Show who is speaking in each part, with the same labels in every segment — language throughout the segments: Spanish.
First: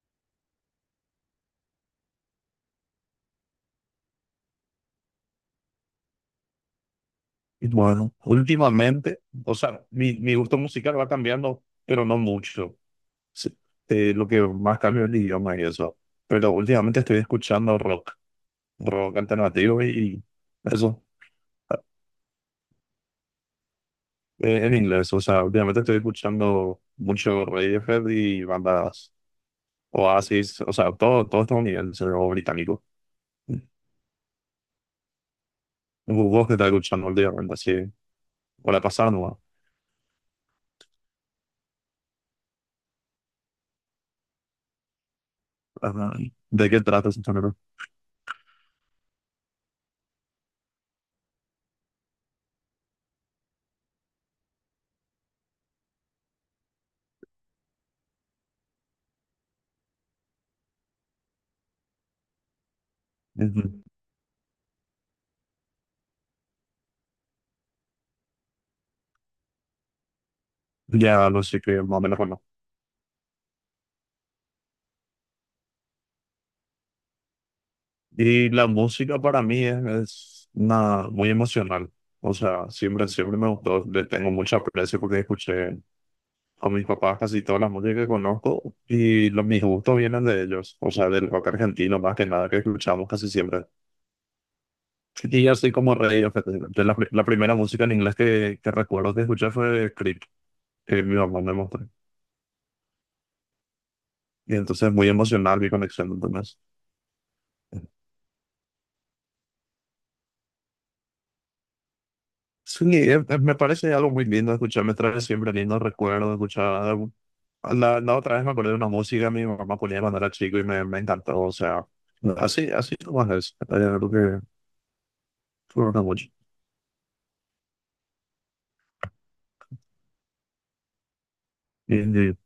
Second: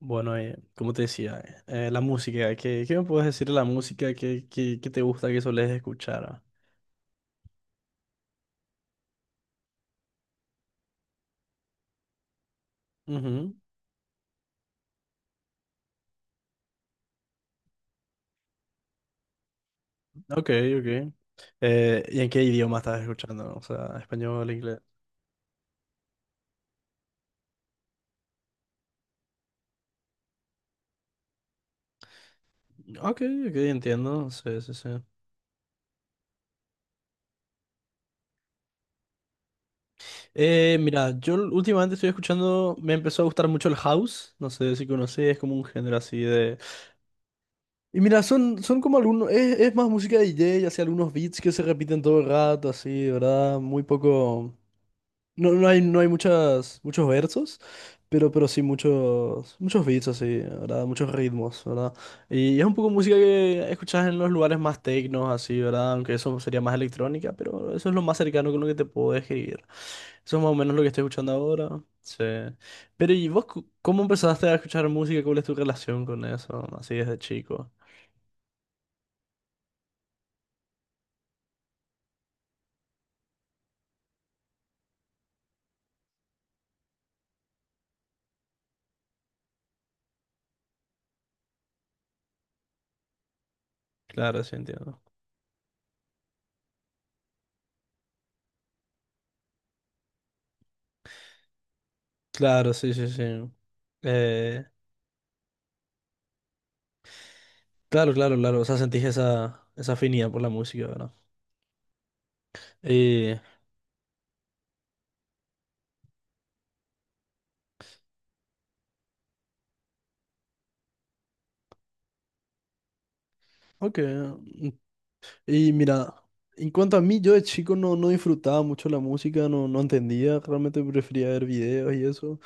Speaker 1: Bueno, como te decía, la música, qué me puedes decir de la música que te gusta que solés escuchar?
Speaker 2: Bueno, últimamente, o sea, mi gusto musical va cambiando, pero no mucho.
Speaker 1: Ujú.
Speaker 2: Sí, lo que más cambia es el idioma y eso. Pero últimamente estoy escuchando rock, rock alternativo y
Speaker 1: Ok,
Speaker 2: eso,
Speaker 1: ok. ¿Y en qué idioma estás escuchando? O sea, español,
Speaker 2: en
Speaker 1: inglés.
Speaker 2: inglés. O sea, últimamente estoy escuchando mucho Radiohead y bandas Oasis, o sea, todo estadounidense o británico.
Speaker 1: Ok, ok, entiendo. Sí, sí, sí.
Speaker 2: ¿Vos qué estás escuchando últimamente? Así, o la pasada, ¿no?
Speaker 1: Mira, últimamente estoy escuchando, me empezó a gustar mucho el house, no sé si conoces, es como un género
Speaker 2: Ajá.
Speaker 1: así de...
Speaker 2: ¿De qué trata ese género?
Speaker 1: Y mira, son como algunos, es más música de DJ, así algunos beats que se repiten todo el rato, así, ¿verdad? Muy poco... no hay muchos versos, pero sí muchos beats así, ¿verdad? Muchos ritmos, ¿verdad? Y es un poco música
Speaker 2: Ujú.
Speaker 1: que escuchas en los lugares más tecnos, así, ¿verdad? Aunque eso sería más electrónica, pero eso es lo más cercano con lo que te puedo describir. Eso es más o menos lo que estoy
Speaker 2: Ya,
Speaker 1: escuchando
Speaker 2: no sé
Speaker 1: ahora.
Speaker 2: qué, más o menos.
Speaker 1: Sí. Pero ¿y vos cómo empezaste a escuchar música? ¿Cuál es tu relación con eso? Así desde chico.
Speaker 2: Y la música para mí es una, muy emocional. O sea, siempre, siempre me gustó. Le tengo mucha aprecio porque escuché a mis papás casi toda la música que conozco y los, mis gustos vienen de ellos. O sea, del rock argentino más que nada que escuchamos casi siempre.
Speaker 1: Claro, sí, entiendo.
Speaker 2: Y yo soy como rey. O sea, de la primera música en inglés que recuerdo que escuché fue Creep, que mi mamá me mostró.
Speaker 1: Claro, sí, sí, sí.
Speaker 2: Y
Speaker 1: Eh,
Speaker 2: entonces muy emocional mi conexión, entonces.
Speaker 1: claro, claro, claro. O sea, sentís esa afinidad por la música, ¿verdad?
Speaker 2: Sí,
Speaker 1: Eh,
Speaker 2: me parece algo muy lindo escuchar, me trae siempre lindos recuerdos, escuchar. La otra vez me acordé de una música que mi mamá ponía cuando era chico y me encantó. O sea, no, así, así nomás es.
Speaker 1: ok.
Speaker 2: Lo que
Speaker 1: Y
Speaker 2: fue una
Speaker 1: mira,
Speaker 2: mucho.
Speaker 1: en cuanto a mí, yo de chico no disfrutaba mucho la música, no entendía, realmente prefería ver videos
Speaker 2: Y-
Speaker 1: y
Speaker 2: y-
Speaker 1: eso.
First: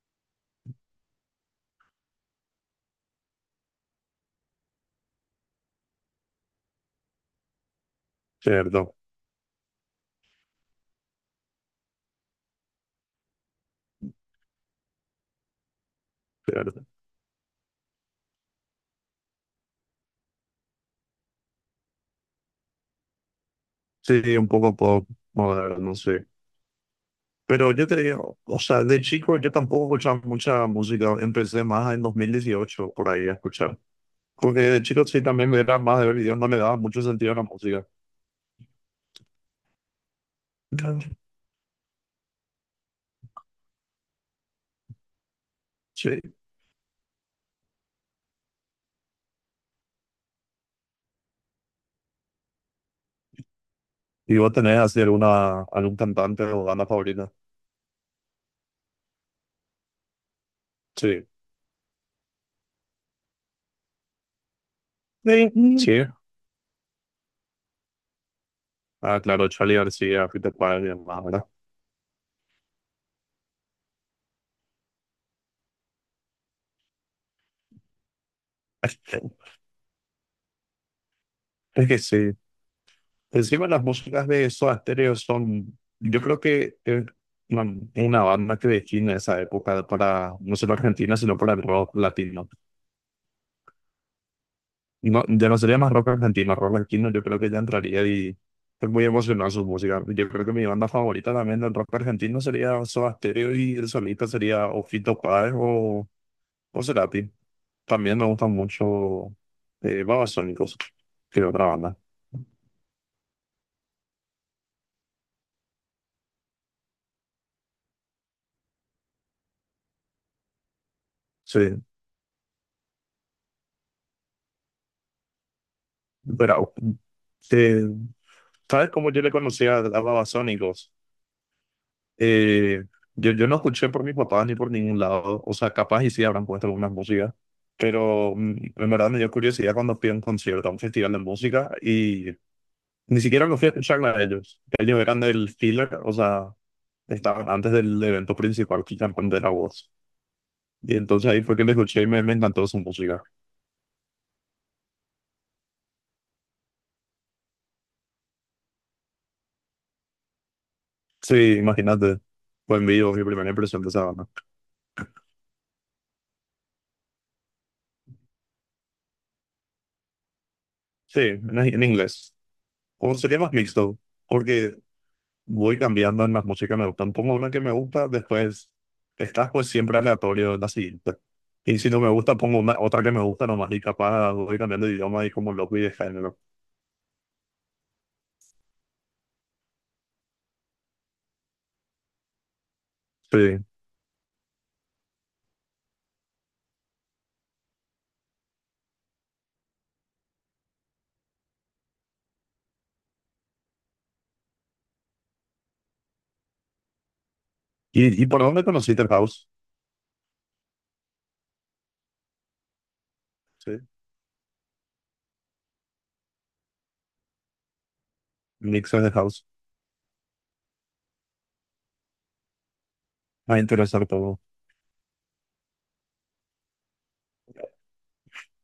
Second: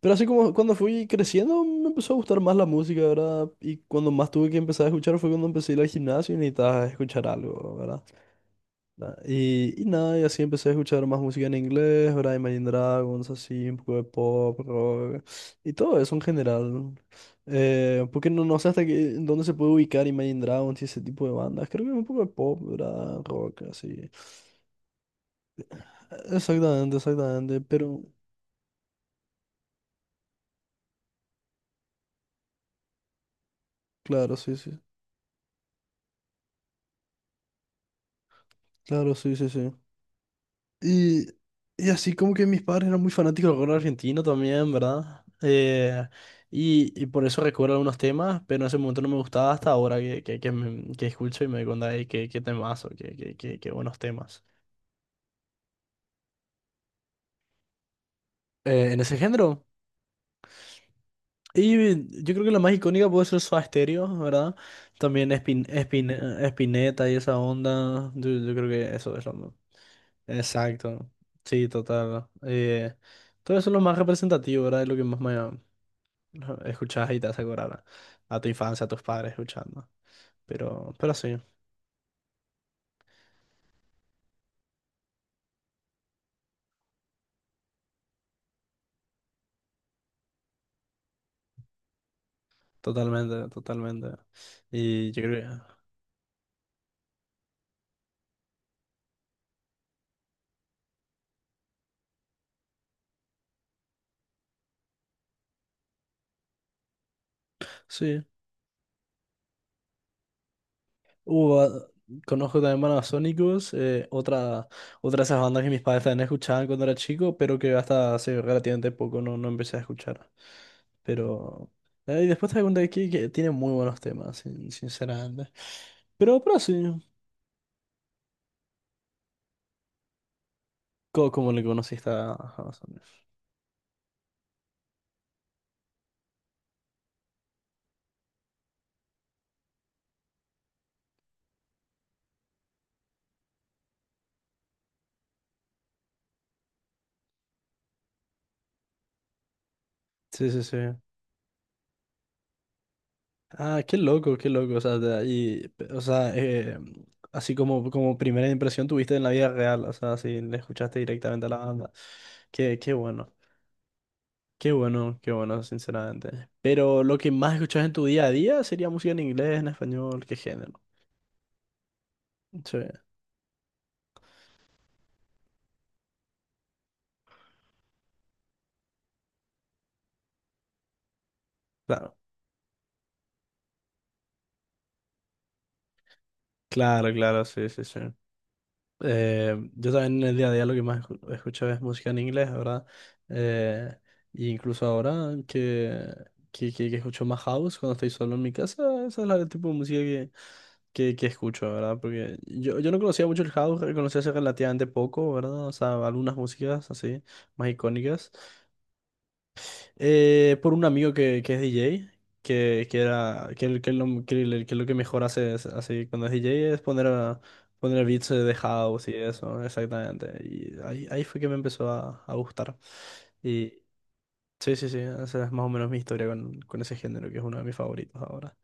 Speaker 1: Pero así como cuando fui creciendo, me empezó a gustar más la música, ¿verdad? Y cuando más tuve que empezar a escuchar fue cuando empecé a ir al gimnasio y necesitaba escuchar algo, ¿verdad?
Speaker 2: Cierto,
Speaker 1: Y nada, y así empecé a escuchar más música en inglés, ¿verdad? Imagine Dragons, así, un poco de pop, rock, y todo eso en
Speaker 2: cierto.
Speaker 1: general. Porque no sé hasta qué, en dónde se puede ubicar Imagine Dragons y ese tipo de bandas. Creo que un poco de pop, ¿verdad? Rock, así.
Speaker 2: Sí, un poco pop moderno, sí.
Speaker 1: Exactamente, exactamente,
Speaker 2: Pero yo te
Speaker 1: pero
Speaker 2: digo, o sea, de chico yo tampoco escuchaba mucha música. Empecé más en 2018 por ahí a escuchar.
Speaker 1: claro, sí,
Speaker 2: Porque
Speaker 1: sí.
Speaker 2: de chico sí también me era más de ver videos, no le daba mucho sentido a la música.
Speaker 1: Claro, sí, sí, sí.
Speaker 2: Claro.
Speaker 1: Y, y así como que mis padres eran muy fanáticos del rock argentino también, ¿verdad?
Speaker 2: Sí.
Speaker 1: Y por eso recuerdo algunos temas, pero en ese momento no me gustaba hasta ahora que escucho y me doy cuenta de qué temazo, qué buenos
Speaker 2: ¿Y
Speaker 1: temas.
Speaker 2: vos tenés así alguna, algún cantante o banda favorita?
Speaker 1: En ese género.
Speaker 2: Sí.
Speaker 1: Y yo creo que la más icónica puede ser Soda Stereo, ¿verdad? También
Speaker 2: Sí. Sí.
Speaker 1: Spinetta y esa onda. Yo creo que eso
Speaker 2: Ah,
Speaker 1: es lo
Speaker 2: claro,
Speaker 1: más.
Speaker 2: Charlie García, Peter Pan y
Speaker 1: Exacto.
Speaker 2: demás, ¿verdad?
Speaker 1: Sí, total. Todo eso es lo más representativo, ¿verdad? Es lo que más me... Escuchas y te hace acordar a tu infancia, a tus padres escuchando. Pero sí,
Speaker 2: Es que sí. Encima las músicas de Soda Stereo son, yo creo que es una, una banda que define esa época para, no solo Argentina, sino para el rock latino.
Speaker 1: totalmente, totalmente. Y yo
Speaker 2: No,
Speaker 1: creo
Speaker 2: ya no
Speaker 1: que
Speaker 2: sería más rock argentino, rock latino yo creo que ya entraría y es muy emocionante su música. Yo creo que mi banda favorita también del rock argentino sería Soda Stereo y el solista sería o Fito Páez o Cerati. También
Speaker 1: sí.
Speaker 2: me gustan mucho Babasónicos, que es otra
Speaker 1: Ah,
Speaker 2: banda.
Speaker 1: conozco también bandas Sonicus, otra, otra de esas bandas que mis padres también escuchaban cuando era chico, pero que hasta hace relativamente poco no empecé a escuchar.
Speaker 2: Sí,
Speaker 1: Pero. Eh, y después te das cuenta que tiene muy buenos temas, sinceramente. Pero
Speaker 2: pero
Speaker 1: sí,
Speaker 2: eh, ¿sabes cómo yo le conocía a Babasónicos?
Speaker 1: como le conociste a...
Speaker 2: Eh, yo no escuché por mis papás ni por ningún lado, o sea, capaz y sí habrán puesto algunas músicas, pero en verdad me dio curiosidad cuando fui a un concierto, a un festival de música, y ni siquiera los fui a escuchar a ellos. Ellos eran del filler, o sea, estaban antes del evento principal, que ya la voz.
Speaker 1: Sí, sí, sí.
Speaker 2: Y entonces ahí fue que le escuché y me encantó su música.
Speaker 1: Ah, qué loco, qué loco. O sea, de ahí, o sea, así como primera impresión tuviste en la vida real, o sea, si le escuchaste directamente a
Speaker 2: Sí,
Speaker 1: la banda.
Speaker 2: imagínate. Fue en
Speaker 1: Qué
Speaker 2: vivo mi
Speaker 1: bueno,
Speaker 2: primera impresión de esa banda.
Speaker 1: qué bueno, qué bueno, sinceramente. Pero lo que más escuchas en tu día a día sería música en inglés, en español, qué género.
Speaker 2: Sí, en inglés.
Speaker 1: Sí,
Speaker 2: O sería más mixto, porque voy cambiando en las músicas que me gustan. Pongo una que me gusta, después estás pues siempre aleatorio en la siguiente. Y si no me
Speaker 1: claro.
Speaker 2: gusta, pongo una, otra que me gusta nomás y capaz voy cambiando de idioma y como loco y de género.
Speaker 1: Claro, claro, sí, sí, sí. Yo también en el día a día lo que más escucho es música en inglés, ¿verdad?
Speaker 2: Sí.
Speaker 1: Eh, y incluso ahora que escucho más house cuando estoy solo en mi casa, esa es el tipo de música que escucho, ¿verdad? Porque yo no conocía mucho el house, conocí hace relativamente poco, ¿verdad? O sea, algunas músicas así, más
Speaker 2: ¿Y
Speaker 1: icónicas,
Speaker 2: por dónde conociste el house?
Speaker 1: por un amigo que es DJ, que era, que,
Speaker 2: Sí,
Speaker 1: el- que él lo, que, el- que lo que mejor hace así cuando es DJ es poner, poner beats de
Speaker 2: mixes
Speaker 1: house
Speaker 2: de
Speaker 1: y
Speaker 2: house.
Speaker 1: eso, exactamente. Y ahí fue que me empezó a gustar.
Speaker 2: Va a
Speaker 1: Y
Speaker 2: interesar todo.
Speaker 1: sí, sí, sí, esa es más o menos mi historia con ese género, que es uno de mis favoritos ahora.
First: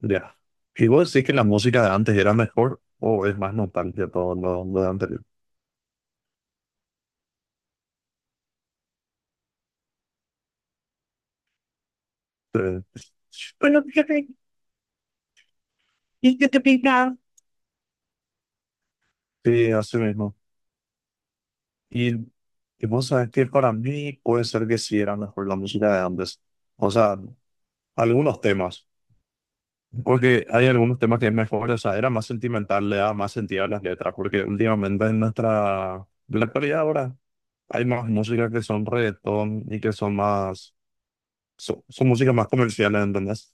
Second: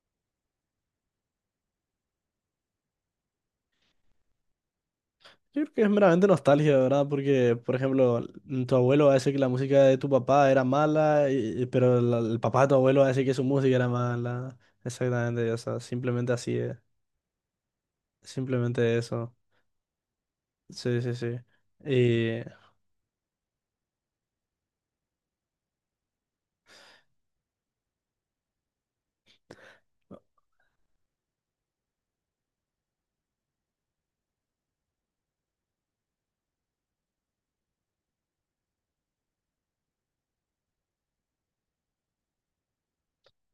Speaker 2: Ya. ¿Y vos decís que la música de antes era mejor o es más nostalgia todo lo de anterior?
Speaker 1: Yo creo que es meramente nostalgia, ¿verdad? Porque, por ejemplo, tu abuelo va a decir que la música de tu papá era mala, pero el papá de tu
Speaker 2: Eh,
Speaker 1: abuelo va a decir que su música
Speaker 2: Bueno,
Speaker 1: era
Speaker 2: yo
Speaker 1: mala. Exactamente, o sea, simplemente
Speaker 2: y yo
Speaker 1: así.
Speaker 2: te
Speaker 1: Es.
Speaker 2: pintaba.
Speaker 1: Simplemente eso.
Speaker 2: Sí, así mismo.
Speaker 1: Sí, sí, sí.
Speaker 2: Y,
Speaker 1: Eh,
Speaker 2: y vos sabés que para mí puede ser que sí era mejor la música de antes. O sea, algunos temas. Porque hay algunos temas que es mejor, o sea, era más sentimental, le daba más sentido a las letras. Porque últimamente en nuestra, en la actualidad ahora, hay más música que son reggaetón y que son más, son, son músicas más comerciales, ¿entendés?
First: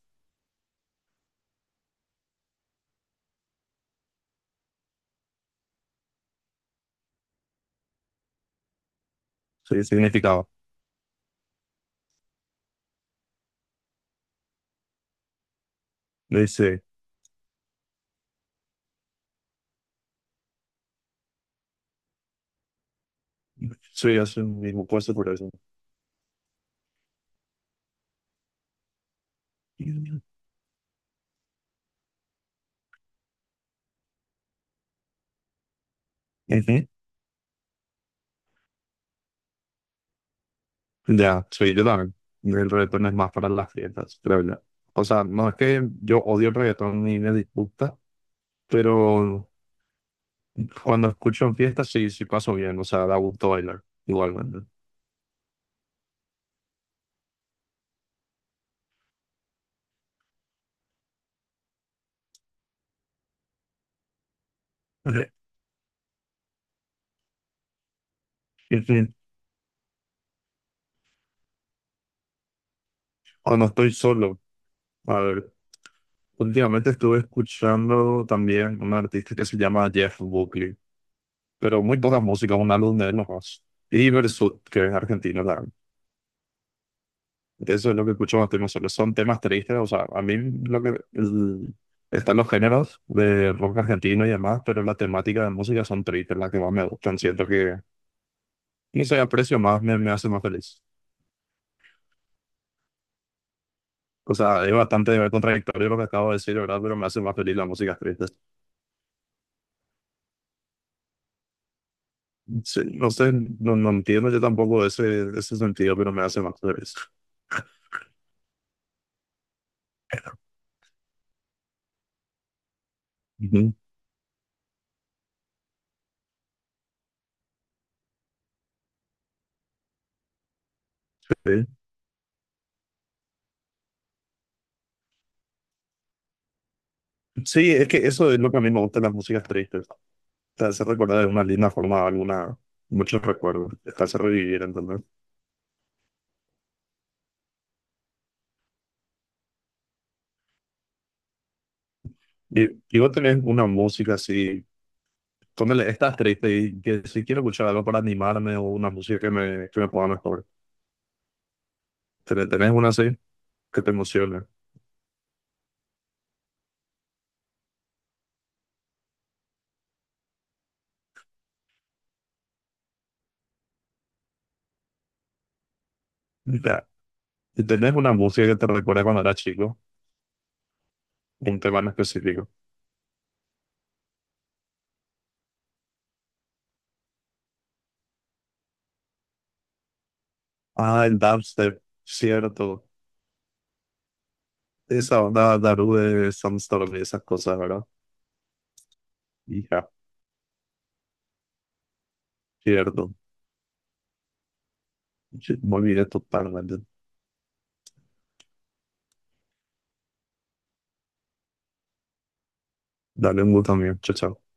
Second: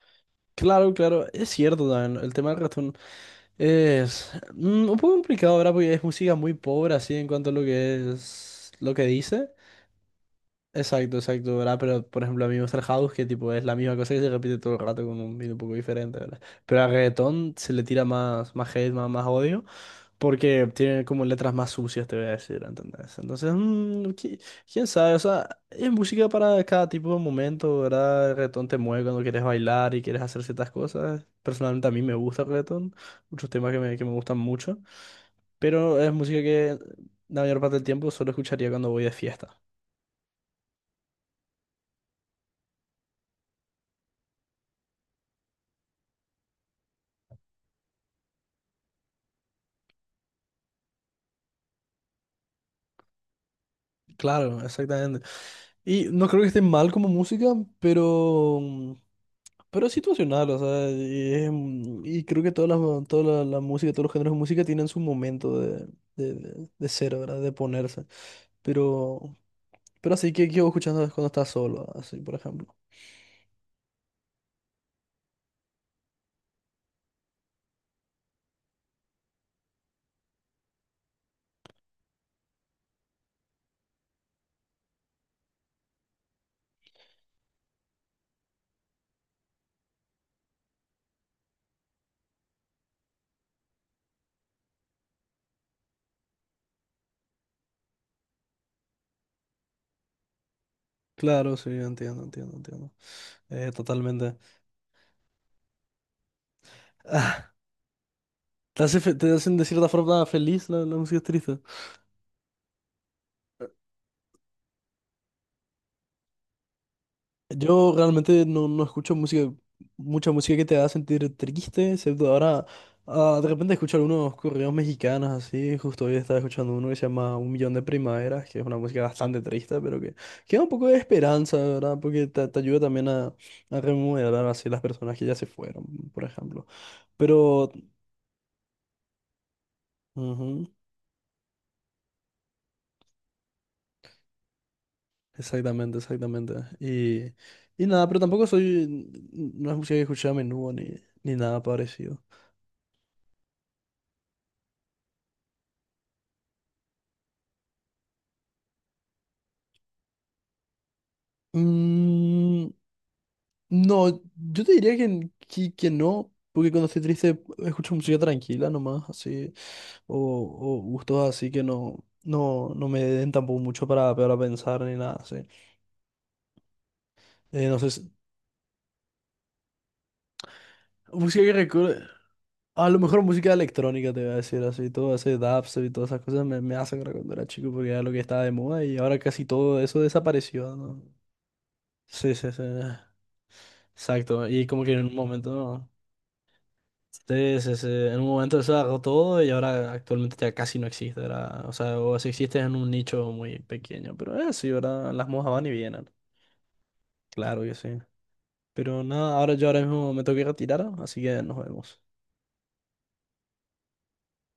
Speaker 1: claro, claro, es cierto también. El tema del reggaetón es un poco complicado, ¿verdad? Porque es música muy pobre así en cuanto a lo que es lo que dice.
Speaker 2: Sí, significaba.
Speaker 1: Exacto, exacto, ¿verdad? Pero por ejemplo a mí me gusta el house que tipo es la misma cosa que se repite todo el rato con un beat un poco diferente, ¿verdad?
Speaker 2: Le
Speaker 1: Pero
Speaker 2: Dice,
Speaker 1: al reggaetón se le tira más, más hate, más odio. Porque tiene como letras más sucias, te voy a decir, ¿entendés? Entonces,
Speaker 2: soy hace un mismo
Speaker 1: quién
Speaker 2: puesto
Speaker 1: sabe, o
Speaker 2: por eso.
Speaker 1: sea, es música para cada tipo de momento, ¿verdad? El reggaetón te mueve cuando quieres bailar y
Speaker 2: Ujú.
Speaker 1: quieres hacer ciertas cosas. Personalmente a mí me gusta el reggaetón, muchos temas que me gustan mucho, pero es música que la mayor parte del tiempo solo escucharía cuando voy de fiesta.
Speaker 2: Ya, sí, yo también. El reggaetón es más para las fiestas, creo yo. O sea, no es que yo odio el reggaetón ni me disgusta, pero cuando escucho en fiestas sí, sí paso bien. O sea, da gusto bailar,
Speaker 1: Claro,
Speaker 2: igualmente.
Speaker 1: exactamente. Y no creo que esté mal como música, pero mm. Pero es situacional, o sea, y creo que todas las, toda la música, todos los géneros de música tienen su
Speaker 2: Ujú.
Speaker 1: momento de ser, ¿verdad? De ponerse.
Speaker 2: En fin,
Speaker 1: Pero, pero así que yo escuchando es cuando estás solo, así, por ejemplo.
Speaker 2: cuando estoy solo, a ver, últimamente estuve escuchando también un artista que se llama Jeff Buckley, pero muy poca música, un álbum de él nomás. Y Versus, que es argentino, eso es lo que escucho más temas solo. Son temas tristes, o sea, a mí lo que el- están los géneros de rock argentino y demás, pero la temática de música son tristes, las que más me gustan. Siento que, no sé, aprecio más, me hace más feliz.
Speaker 1: Claro, sí, entiendo, entiendo, entiendo.
Speaker 2: O
Speaker 1: Totalmente.
Speaker 2: sea, es bastante contradictorio lo que acabo de decir, ¿verdad? Pero me hace más
Speaker 1: Ah,
Speaker 2: feliz la música triste.
Speaker 1: te hace te hacen de cierta forma feliz la música triste.
Speaker 2: Sí, no sé, no, no entiendo yo tampoco ese sentido, pero me hace más feliz.
Speaker 1: Yo realmente no escucho música, mucha música que te haga sentir triste, excepto ahora, ah, de
Speaker 2: Ujú,
Speaker 1: repente escucho algunos corridos mexicanos así, justo hoy estaba escuchando uno que se llama Un Millón de Primaveras, que es una música bastante triste, que da un poco de esperanza,
Speaker 2: sí,
Speaker 1: ¿verdad? Porque te ayuda también a remodelar así las personas que ya se fueron, por ejemplo. Pero,
Speaker 2: sí, es que eso es lo que a mí me gusta de las músicas tristes. Te
Speaker 1: ujú,
Speaker 2: hace recordar de una linda forma alguna, muchos recuerdos, te hace revivir, ¿entendés?
Speaker 1: exactamente, exactamente. Y, y nada, pero tampoco soy, no es música que escuché a menudo ni, ni nada parecido.
Speaker 2: Y vos tenés una música así, ponele, estás triste y que si quiero escuchar algo para animarme o una música que que me ponga mejor. ¿Tenés
Speaker 1: Mm.
Speaker 2: una así que te
Speaker 1: No,
Speaker 2: emocione?
Speaker 1: yo te diría que no, porque cuando estoy triste escucho música tranquila nomás, así, o, o gustos así que no me den tampoco mucho para pensar ni nada, así.
Speaker 2: Ya. Y
Speaker 1: No sé,
Speaker 2: tenés una música que te recuerda cuando eras chico,
Speaker 1: música que
Speaker 2: un tema en
Speaker 1: recuerde,
Speaker 2: específico.
Speaker 1: a lo mejor música electrónica te voy a decir, así, todo ese dubstep y todas esas cosas me, me hacen recordar cuando era chico, porque era lo que estaba de moda y ahora casi todo eso desapareció, ¿no?
Speaker 2: Ah, el dubstep,
Speaker 1: Sí, sí, sí,
Speaker 2: cierto.
Speaker 1: exacto, y como que en un
Speaker 2: Esa
Speaker 1: momento...
Speaker 2: onda
Speaker 1: ¿no?
Speaker 2: Daru de Sandstorm y esas cosas,
Speaker 1: Sí, sí,
Speaker 2: ¿verdad?
Speaker 1: sí. En un momento se agarró todo y
Speaker 2: Hija,
Speaker 1: ahora actualmente ya casi no existe, ¿verdad? O sea, o si existe es en un
Speaker 2: cierto.
Speaker 1: nicho muy pequeño. Pero sí, ¿verdad? Las mojas
Speaker 2: Sí,
Speaker 1: van y
Speaker 2: muy bien,
Speaker 1: vienen.
Speaker 2: totalmente.
Speaker 1: Claro que sí. Pero nada, ahora yo ahora mismo me tengo que retirar, así que nos vemos.
Speaker 2: Dale un gusto mío. Chao, chao.